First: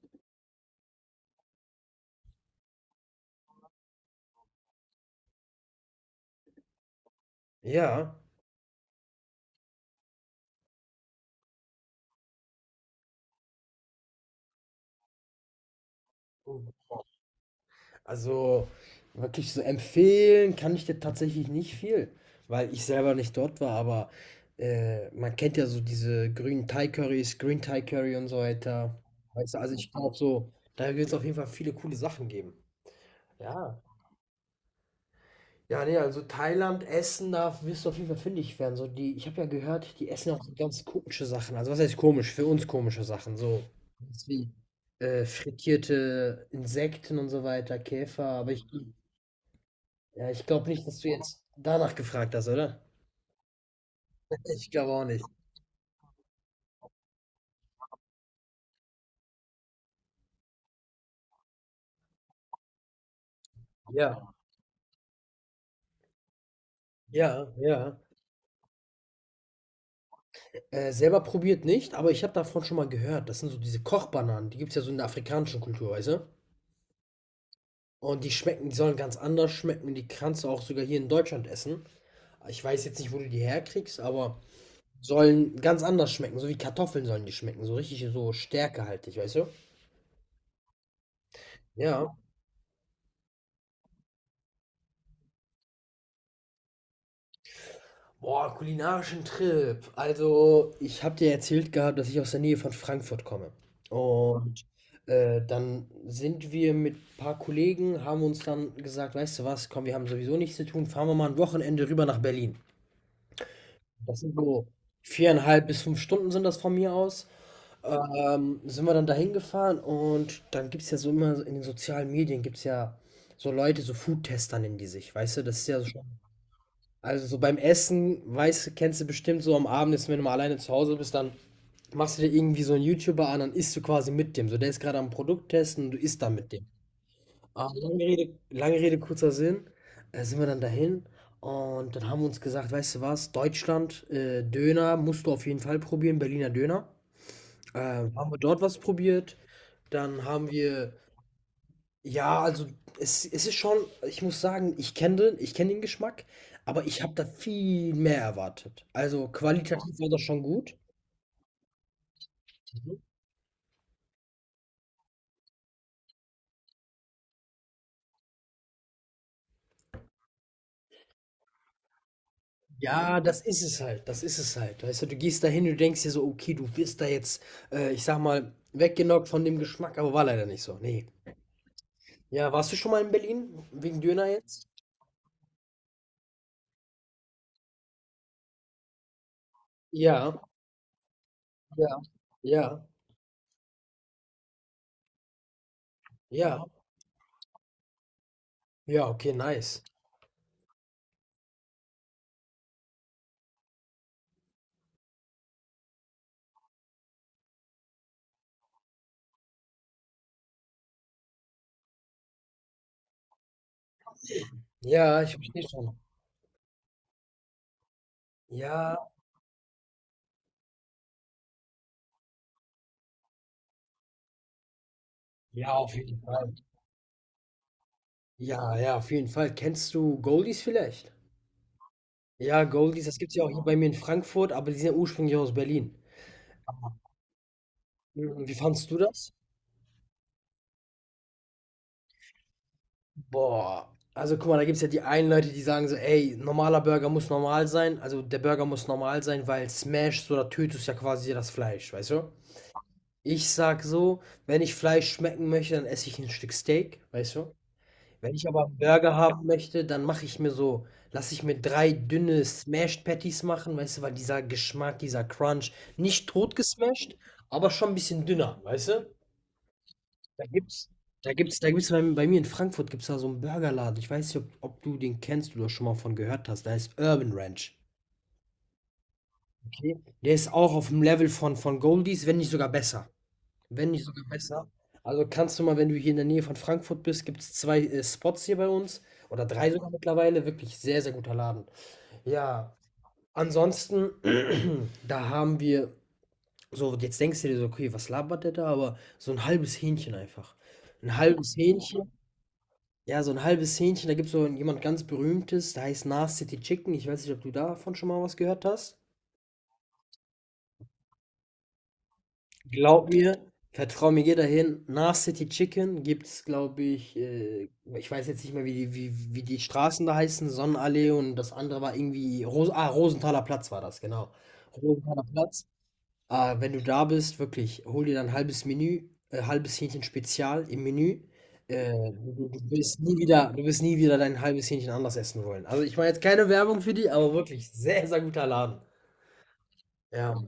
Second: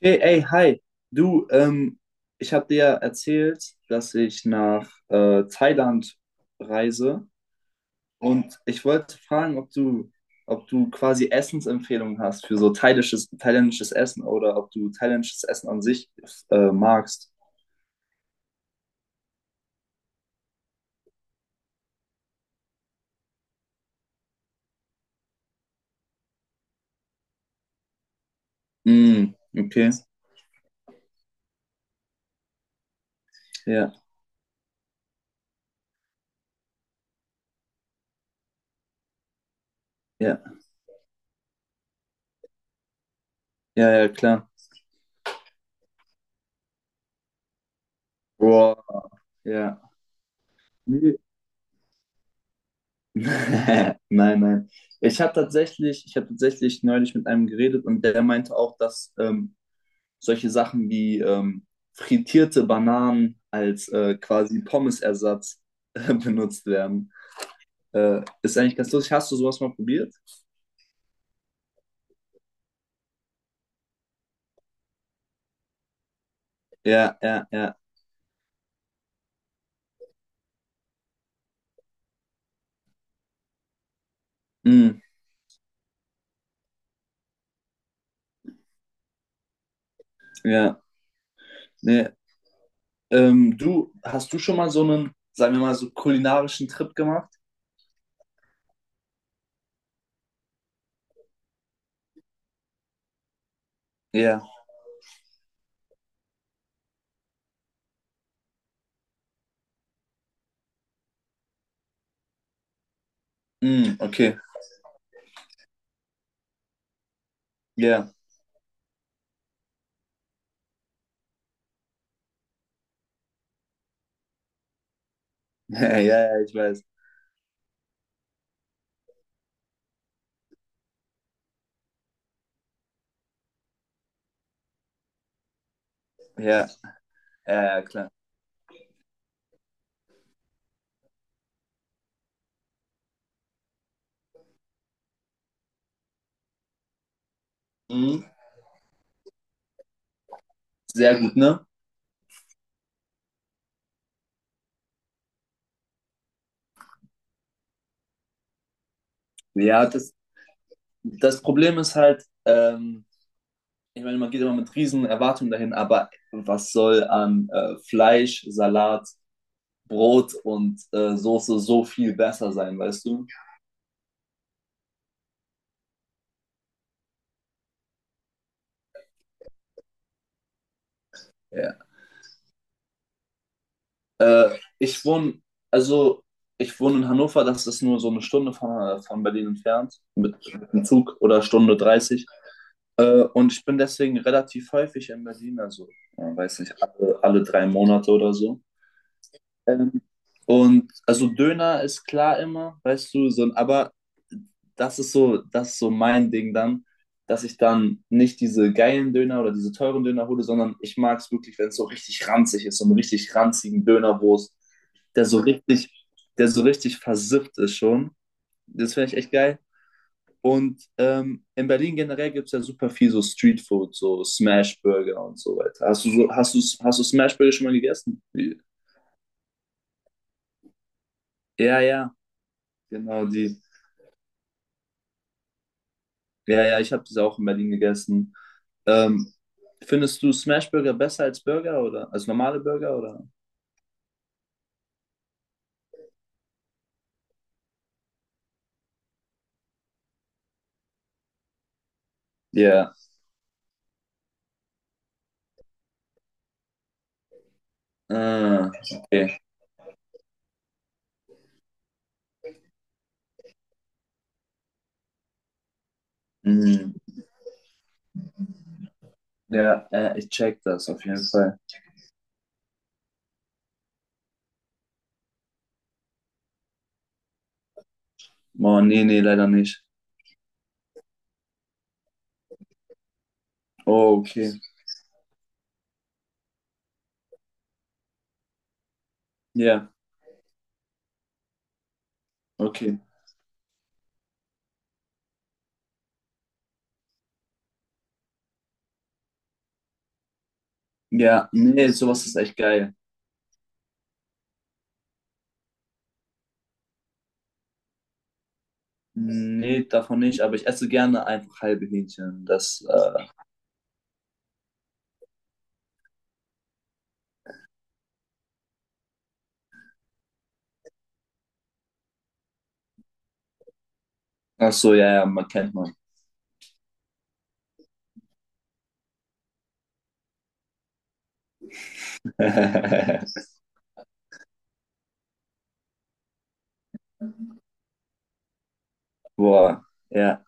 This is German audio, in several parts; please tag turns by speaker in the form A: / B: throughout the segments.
A: Hey, ey, hi. Du, ich habe dir ja erzählt, dass ich nach Thailand reise
B: Ja,
A: und ich wollte fragen, ob du quasi Essensempfehlungen hast für so thailändisches Essen oder ob du thailändisches Essen an sich magst.
B: also wirklich so empfehlen kann ich dir tatsächlich nicht viel, weil ich selber nicht dort war, aber man kennt ja so diese grünen Thai-Currys, Green Thai Curry und so weiter.
A: Mm,
B: Weißt du, also ich
A: okay.
B: glaube so, da wird es auf jeden Fall viele coole Sachen geben. Ja.
A: Ja,
B: Ja, ne, also Thailand, Essen, da wirst du auf jeden Fall fündig werden. So die, ich habe ja gehört, die essen
A: ja,
B: auch so ganz komische Sachen. Also was heißt komisch? Für uns komische Sachen. So
A: ja, ja, klar.
B: wie frittierte Insekten und so weiter, Käfer.
A: Boah, ja.
B: Ja, ich glaube nicht, dass du
A: Nee.
B: jetzt danach gefragt hast, oder?
A: Nein, nein.
B: Ich glaube auch nicht.
A: Ich habe tatsächlich neulich mit einem geredet, und der meinte auch, dass solche Sachen wie frittierte Bananen als
B: Ja,
A: quasi Pommesersatz benutzt werden.
B: ja, ja.
A: Ist eigentlich ganz lustig. Hast du sowas mal probiert?
B: Selber probiert nicht, aber ich habe davon schon mal gehört. Das sind so diese Kochbananen. Die gibt es ja so in der afrikanischen Kultur, weißt du?
A: Ja, ja, ja.
B: Und die schmecken, die sollen ganz anders schmecken. Die kannst du auch sogar hier in Deutschland essen. Ich weiß jetzt nicht, wo du die herkriegst, aber
A: Mm,
B: sollen ganz anders schmecken. So wie Kartoffeln sollen die schmecken. So richtig so stärkehaltig, weißt du?
A: ja. Nee.
B: Ja.
A: Du, hast du schon mal so einen, sagen wir mal, so kulinarischen Trip gemacht?
B: Boah, kulinarischen Trip. Also, ich habe dir erzählt gehabt, dass ich aus der Nähe von Frankfurt komme.
A: Ja.
B: Und dann sind wir mit ein paar Kollegen, haben uns dann gesagt, weißt du was, komm, wir haben sowieso nichts zu tun, fahren wir mal ein Wochenende rüber nach Berlin.
A: Mm,
B: Das sind
A: okay.
B: so 4,5 bis 5 Stunden sind das von mir aus.
A: Ja.
B: Sind wir dann dahin gefahren und dann gibt es ja so immer so in den sozialen Medien gibt es ja so Leute, so Foodtester nennen die sich, weißt du, das ist ja so
A: Ja,
B: schon.
A: ja, ich weiß.
B: Also so beim Essen, weißt du, kennst du bestimmt so am Abend, ist, wenn du mal alleine zu Hause bist, dann machst du dir irgendwie so einen YouTuber an, dann isst du quasi mit dem. So, der ist gerade am Produkt testen und du isst dann mit dem.
A: Ja, ja,
B: Ah,
A: ja, klar.
B: Lange Rede, kurzer Sinn. Sind wir dann dahin und dann haben wir uns gesagt, weißt du was, Deutschland, Döner musst du auf jeden Fall probieren, Berliner Döner.
A: Mhm.
B: Haben wir dort was probiert. Dann haben wir,
A: Sehr gut, ne?
B: ja, also es ist schon, ich muss sagen, ich kenne den Geschmack, aber ich habe da viel mehr erwartet. Also
A: Ja,
B: qualitativ war das schon gut.
A: das Problem ist halt, ich meine, man geht immer mit riesen Erwartungen dahin, aber was soll an Fleisch, Salat, Brot und Soße so viel besser sein, weißt
B: Ja,
A: du?
B: das ist es halt, das ist es halt. Weißt du, du gehst da hin, du denkst dir so, okay, du wirst da jetzt, ich sag mal, weggenockt von dem Geschmack, aber war leider nicht so. Nee.
A: Ja.
B: Ja, warst du schon mal in Berlin wegen Döner
A: Äh,
B: jetzt?
A: ich wohne, also ich wohne in Hannover, das ist nur so 1 Stunde von Berlin entfernt,
B: Ja,
A: mit dem Zug, oder Stunde
B: ja,
A: 30.
B: ja,
A: Und ich bin deswegen relativ häufig in Berlin, also, weiß
B: ja.
A: nicht, alle 3 Monate oder so.
B: Ja, okay, nice.
A: Ähm, und also Döner ist klar immer, weißt du, so, aber das ist so mein Ding dann, dass ich dann nicht diese geilen Döner oder diese teuren Döner hole, sondern ich mag es wirklich, wenn es so richtig ranzig ist, so einen richtig ranzigen Dönerwurst,
B: Ja,
A: der
B: ich
A: so
B: verstehe
A: richtig,
B: schon.
A: der so richtig versifft ist schon. Das
B: Ja,
A: finde ich echt geil. Und in Berlin generell gibt es ja super viel so Streetfood, so Smashburger und so
B: Ja,
A: weiter.
B: auf
A: Hast du
B: jeden
A: so,
B: Fall.
A: hast du Smashburger schon mal gegessen?
B: Ja, ja, auf jeden Fall. Kennst du Goldies vielleicht?
A: Ja, ja,
B: Ja, Goldies, das
A: genau
B: gibt's ja auch
A: die.
B: hier bei mir in Frankfurt, aber die sind ja ursprünglich aus Berlin.
A: Ja, ja, ich habe das auch in Berlin gegessen.
B: Mhm, wie fandst du das?
A: Ähm, Findest du Smashburger besser als Burger oder als normale Burger oder?
B: Boah, also guck mal, da gibt's ja die einen Leute, die sagen so, ey, normaler Burger muss normal sein, also der Burger muss normal sein, weil smashst oder tötest ja quasi das Fleisch, weißt du?
A: Ja.
B: Ich sag so, wenn ich Fleisch schmecken möchte, dann esse ich ein Stück Steak, weißt du? Wenn ich aber
A: Ah,
B: 'n Burger
A: okay.
B: haben möchte, dann mache ich mir so lasse ich mir 3 dünne Smashed Patties machen, weißt du, weil dieser Geschmack, dieser Crunch, nicht tot
A: Mhm.
B: gesmashed, aber schon ein bisschen dünner, weißt du?
A: Ja, ich
B: Da
A: check das
B: gibt's
A: auf jeden
B: da
A: Fall.
B: gibt's da gibt's bei mir in Frankfurt gibt's da so einen Burgerladen. Ich weiß nicht, ob du den kennst oder schon mal von gehört hast. Da ist Urban Ranch.
A: Oh, nee, nee, leider nicht.
B: Okay? Der ist auch auf dem Level von Goldies, wenn nicht sogar besser. Wenn nicht
A: Oh,
B: sogar
A: okay.
B: besser. Also kannst du mal, wenn du hier in der Nähe von Frankfurt bist, gibt es zwei Spots hier bei uns oder drei sogar
A: Ja,
B: mittlerweile. Wirklich sehr, sehr guter Laden. Ja,
A: okay.
B: ansonsten, da haben wir so, jetzt denkst du dir so, okay, was labert der da? Aber so ein halbes Hähnchen einfach. Ein
A: Ja,
B: halbes
A: nee,
B: Hähnchen.
A: sowas ist echt geil.
B: Ja, so ein halbes Hähnchen. Da gibt es so jemand ganz Berühmtes, der heißt Nas City Chicken. Ich weiß nicht, ob du davon schon mal was gehört hast.
A: Nee, davon nicht, aber ich esse gerne einfach halbe Hähnchen.
B: Glaub mir, vertrau mir, geh dahin. Nach City Chicken gibt's, glaube ich, ich weiß jetzt nicht mehr, wie die Straßen da heißen, Sonnenallee und das andere war irgendwie, Rosenthaler Platz war das, genau.
A: Ach so, ja,
B: Rosenthaler
A: ja, man
B: Platz.
A: kennt man.
B: Ah, wenn du da bist, wirklich, hol dir dann ein halbes Menü, halbes Hähnchen Spezial im Menü. Du wirst nie wieder, du wirst nie wieder dein halbes Hähnchen anders essen wollen. Also ich mache jetzt keine Werbung für die, aber wirklich sehr, sehr guter Laden.
A: Boah,
B: Ja.
A: ja.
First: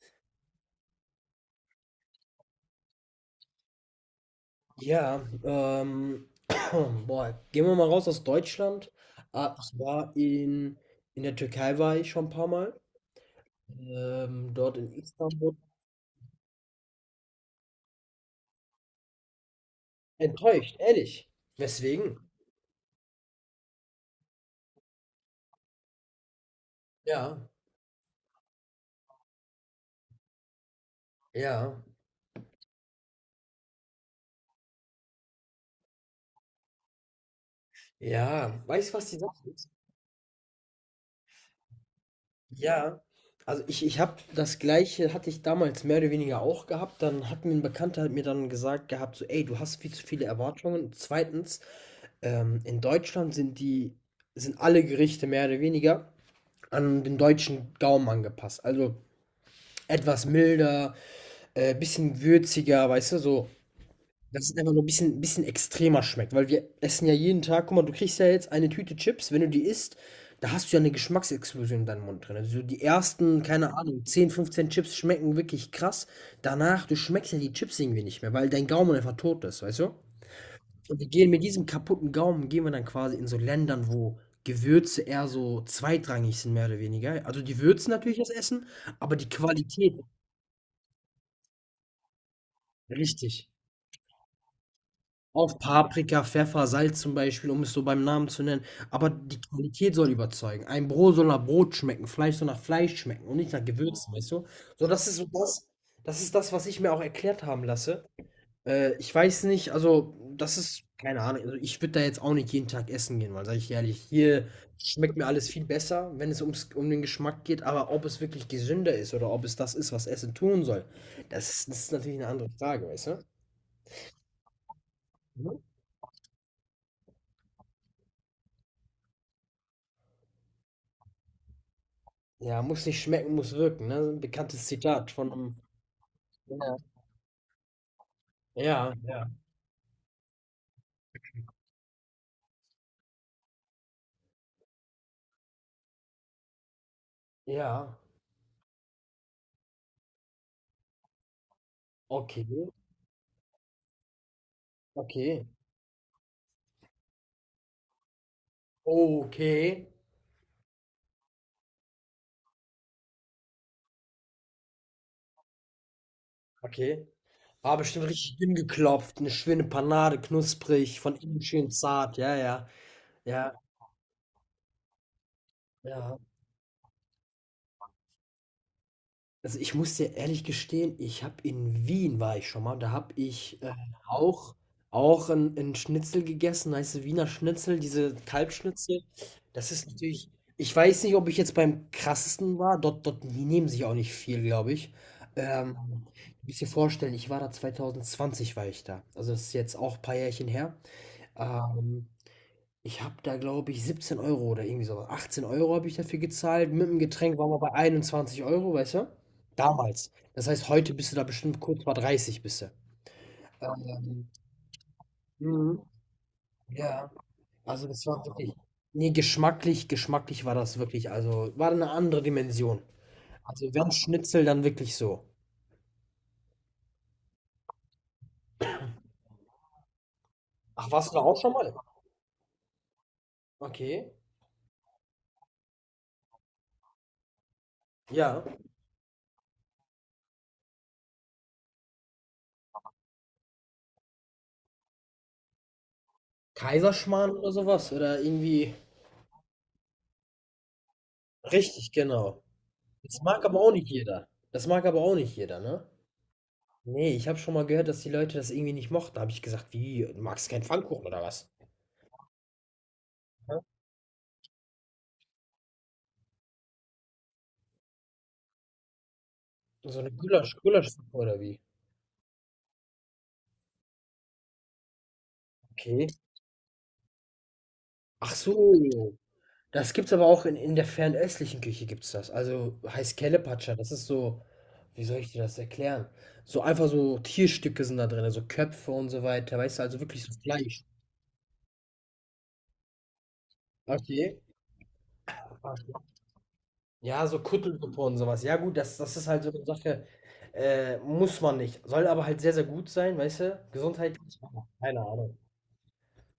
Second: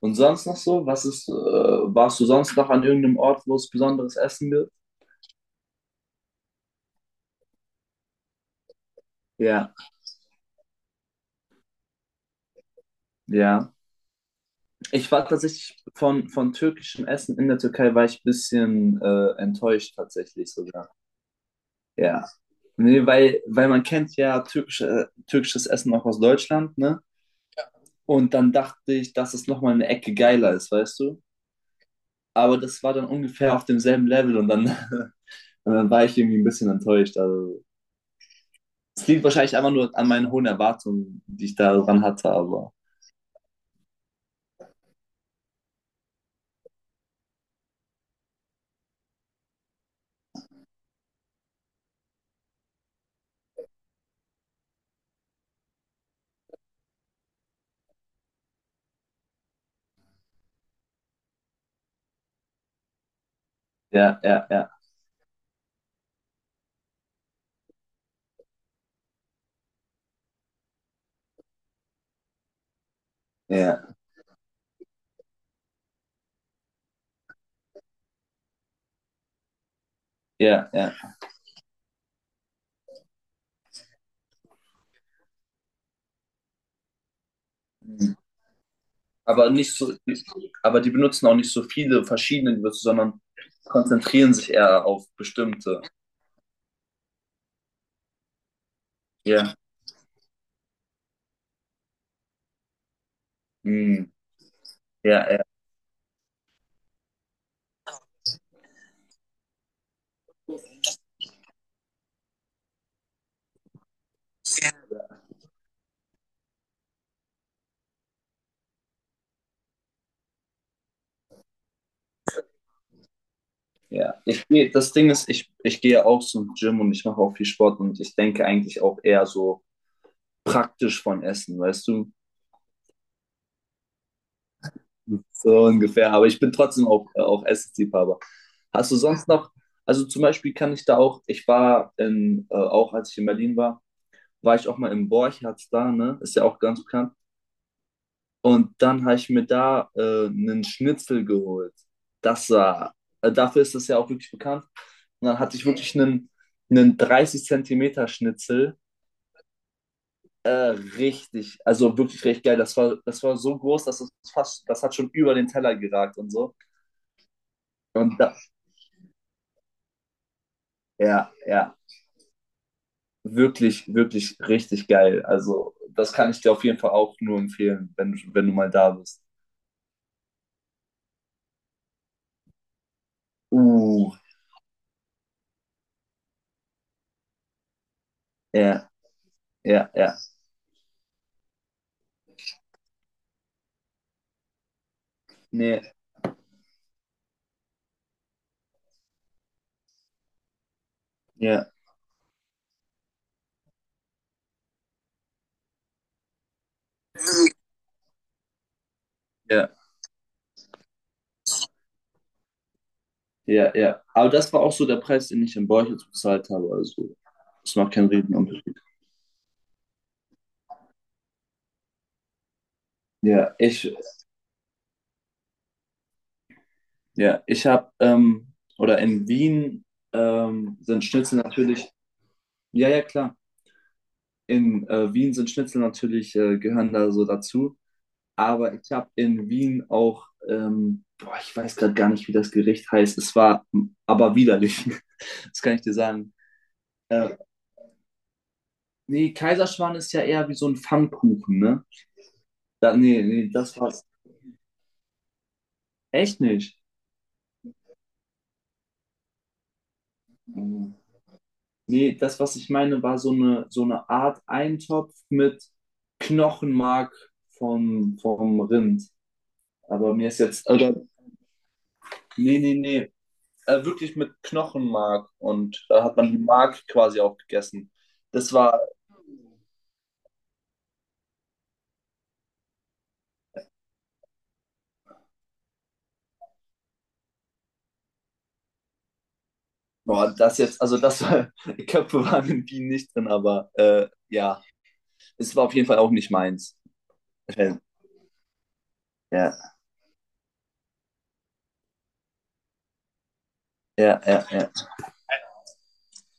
A: Und sonst noch so? Warst du sonst noch an irgendeinem Ort, wo es besonderes Essen gibt?
B: Ja, boah, gehen wir mal raus aus Deutschland. Ah,
A: Ja.
B: ich war in, der Türkei war ich schon ein paar Mal.
A: Ja.
B: Dort in
A: Ich war
B: Istanbul.
A: tatsächlich von türkischem Essen in der Türkei, war ich ein bisschen enttäuscht tatsächlich
B: Enttäuscht,
A: sogar.
B: ehrlich. Weswegen?
A: Ja. Nee, weil man kennt ja türkisches Essen auch aus Deutschland, ne?
B: Ja,
A: Und dann dachte ich, dass es nochmal eine Ecke geiler ist, weißt du?
B: ja,
A: Aber das war dann ungefähr auf demselben Level, und dann und dann war ich irgendwie ein bisschen enttäuscht. Also,
B: ja. Weißt du,
A: es
B: was die
A: liegt
B: Sache
A: wahrscheinlich
B: ist?
A: einfach nur an meinen hohen Erwartungen, die ich da dran hatte, aber
B: Ja. Also ich habe das Gleiche, hatte ich damals mehr oder weniger auch gehabt. Dann hat mir ein Bekannter hat mir dann gesagt gehabt, so, ey, du hast viel zu viele Erwartungen. Zweitens, in Deutschland sind alle Gerichte mehr oder weniger. An den deutschen Gaumen angepasst. Also etwas milder, bisschen würziger, weißt du, so,
A: ja,
B: dass
A: ja,
B: es
A: ja,
B: einfach nur ein bisschen extremer schmeckt. Weil wir essen ja jeden Tag, guck mal, du kriegst ja jetzt eine Tüte Chips, wenn du die isst, da hast du ja eine Geschmacksexplosion in deinem Mund drin. Also so die ersten, keine
A: ja,
B: Ahnung, 10, 15 Chips schmecken wirklich krass. Danach, du schmeckst ja die Chips irgendwie nicht mehr, weil dein Gaumen einfach tot ist, weißt du?
A: ja,
B: Und wir gehen mit diesem kaputten Gaumen gehen wir dann quasi in so Ländern, wo Gewürze eher so zweitrangig sind, mehr oder weniger. Also, die würzen
A: ja.
B: natürlich das Essen, aber die
A: Aber nicht so,
B: Qualität
A: aber die benutzen auch nicht so viele verschiedene Gewürze, sondern
B: richtig.
A: konzentrieren sich eher auf
B: Auf
A: bestimmte.
B: Paprika, Pfeffer, Salz zum Beispiel, um es so beim Namen zu nennen. Aber die
A: Ja,
B: Qualität soll überzeugen. Ein Brot soll nach Brot schmecken, Fleisch soll nach Fleisch schmecken und nicht nach
A: mm,
B: Gewürzen, weißt du? So, das ist so
A: ja, ja,
B: das, das ist das, was ich mir auch erklärt haben lasse. Ich weiß nicht, also das ist keine Ahnung. Also ich würde da jetzt auch nicht jeden Tag essen gehen, weil sage ich ehrlich, hier schmeckt mir alles viel besser, wenn es um den Geschmack geht. Aber ob es wirklich gesünder ist oder ob es das ist, was Essen tun soll, das ist natürlich eine andere Frage, weißt du?
A: ja. Das Ding ist, ich,
B: Mhm.
A: ich gehe auch zum Gym, und ich mache auch viel Sport, und ich denke eigentlich auch eher so praktisch von Essen, weißt du?
B: Ja, muss nicht schmecken, muss wirken, ne? Ein bekanntes Zitat von einem.
A: So ungefähr, aber ich bin
B: Ja,
A: trotzdem auch, auch Essensliebhaber. Hast
B: ja,
A: du sonst
B: ja.
A: noch, also zum Beispiel kann ich da auch, auch als ich in Berlin war, war ich auch mal im Borchertz da, ne? Ist ja auch ganz bekannt.
B: Ja.
A: Und dann habe ich mir da einen Schnitzel geholt.
B: Okay,
A: Das war, Dafür ist das ja auch wirklich bekannt. Und dann
B: okay,
A: hatte ich wirklich einen 30 Zentimeter Schnitzel.
B: okay,
A: Äh, Richtig, also wirklich recht geil. Das war so groß, das hat schon über den Teller geragt und so.
B: okay. War bestimmt
A: Und da,
B: richtig dünn geklopft, eine schöne Panade, knusprig, von
A: Ja,
B: innen schön
A: ja.
B: zart, ja, ja. Ja,
A: Wirklich, wirklich richtig geil. Also, das
B: ja.
A: kann ich dir auf jeden Fall auch nur empfehlen, wenn du mal da bist.
B: Also ich muss dir ehrlich gestehen, ich habe in Wien war ich schon mal und da habe ich
A: Uh,
B: auch, auch ein Schnitzel gegessen, heißt Wiener Schnitzel, diese
A: ja,
B: Kalbschnitzel. Das ist
A: ja, ja.
B: natürlich, ich weiß nicht, ob ich jetzt beim krassesten war, dort, die nehmen sich auch nicht viel, glaube ich. Ähm,
A: Nee,
B: Du musst dir vorstellen, ich war da 2020, war ich da. Also das ist jetzt auch ein paar Jährchen her.
A: ja,
B: Ähm, Ich habe da, glaube ich, 17 Euro oder irgendwie so 18 Euro habe ich dafür gezahlt. Mit dem Getränk waren wir bei 21 Euro, weißt du?
A: ja,
B: Damals. Das heißt, heute bist du da bestimmt kurz vor 30, bist du.
A: ja, ja.
B: Ähm,
A: Aber das war auch so der Preis, den ich in
B: mhm,
A: Borchitz bezahlt habe.
B: ja,
A: Also, das
B: also
A: macht
B: das
A: keinen
B: war wirklich
A: Riesenunterschied.
B: ne, geschmacklich war das wirklich also, war eine andere Dimension.
A: Ja,
B: Also, wenn
A: ich,
B: Schnitzel, dann wirklich so.
A: ja, ich habe, oder in Wien
B: Ach,
A: sind
B: warst du da
A: Schnitzel
B: auch schon mal?
A: natürlich, ja, ja, klar.
B: Okay,
A: In Wien sind Schnitzel natürlich, gehören da so dazu.
B: ja.
A: Aber ich habe in Wien auch, boah, ich weiß gerade gar nicht, wie das Gericht heißt. Es war aber widerlich. Das kann ich dir sagen.
B: Kaiserschmarrn
A: Äh,
B: oder so was oder irgendwie
A: Nee, Kaiserschmarrn ist ja eher wie so ein Pfannkuchen, ne?
B: richtig, genau. Das
A: Nee,
B: mag
A: nee,
B: aber auch
A: das
B: nicht
A: war's.
B: jeder. Das mag aber auch nicht jeder, ne?
A: Echt nicht.
B: Nee, ich habe schon mal gehört, dass die Leute das irgendwie nicht mochten. Da habe ich gesagt, wie, du magst keinen
A: Nee,
B: Pfannkuchen oder was?
A: das, was ich meine, war so
B: Ja?
A: so eine Art Eintopf mit Knochenmark vom Rind.
B: So eine
A: Aber mir ist
B: Gulasch,
A: jetzt, oder,
B: Gulaschsuppe oder wie?
A: Nee, nee, nee, wirklich mit Knochenmark, und da
B: Okay.
A: hat man die Mark quasi auch gegessen.
B: Ach
A: Das war.
B: so. Das gibt's aber auch in, der fernöstlichen Küche gibt's das. Also heißt Kelepatscha, das ist so, wie soll ich dir das erklären? So einfach so Tierstücke sind da drin, so Köpfe und so weiter, weißt du, also wirklich so
A: Boah, das jetzt,
B: Fleisch.
A: also das war, die Köpfe waren in Bienen nicht drin, aber
B: Okay.
A: ja, es war auf jeden Fall auch nicht meins.
B: Ja, so
A: Äh,
B: Kuttelsuppe und sowas. Ja, gut, das ist halt so
A: Ja,
B: eine Sache, muss man nicht. Soll aber halt sehr, sehr gut sein, weißt du?
A: ja,
B: Gesundheitlich.
A: ja, ja.
B: Keine Ahnung.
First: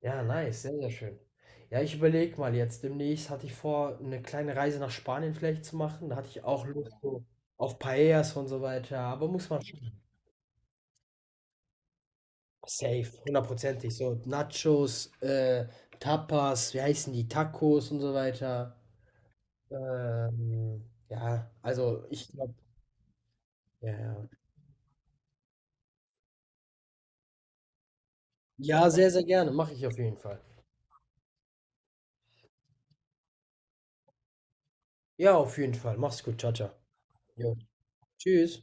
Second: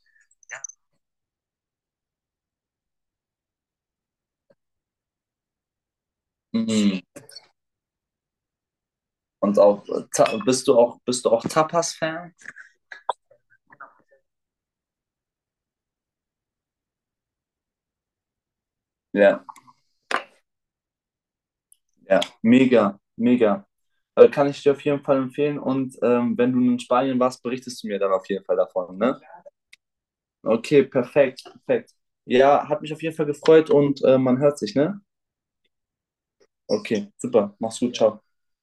B: Ja, nice, sehr, sehr schön. Ja, ich überlege mal jetzt. Demnächst hatte ich vor, eine kleine Reise nach Spanien vielleicht zu machen. Da hatte ich auch Lust
A: Mhm.
B: so auf Paellas und so weiter. Aber muss
A: Und
B: man schon
A: auch, Ta- bist du auch Tapas-Fan?
B: safe, hundertprozentig. So Nachos, Tapas, wie heißen die? Tacos und so weiter.
A: Ja,
B: Ja, also
A: ja,
B: ich glaube,
A: mega, mega.
B: ja, ja.
A: Kann ich dir auf jeden Fall empfehlen, und wenn du in Spanien warst, berichtest du mir dann auf jeden Fall
B: Ja,
A: davon,
B: sehr,
A: ne?
B: sehr gerne. Mache ich auf jeden Fall.
A: Okay, perfekt, perfekt. Ja, hat mich auf jeden Fall gefreut, und man hört sich, ne?
B: Ja, auf jeden Fall. Mach's gut. Ciao, ciao.
A: Okay, super,
B: Jo.
A: mach's gut, ciao.
B: Tschüss.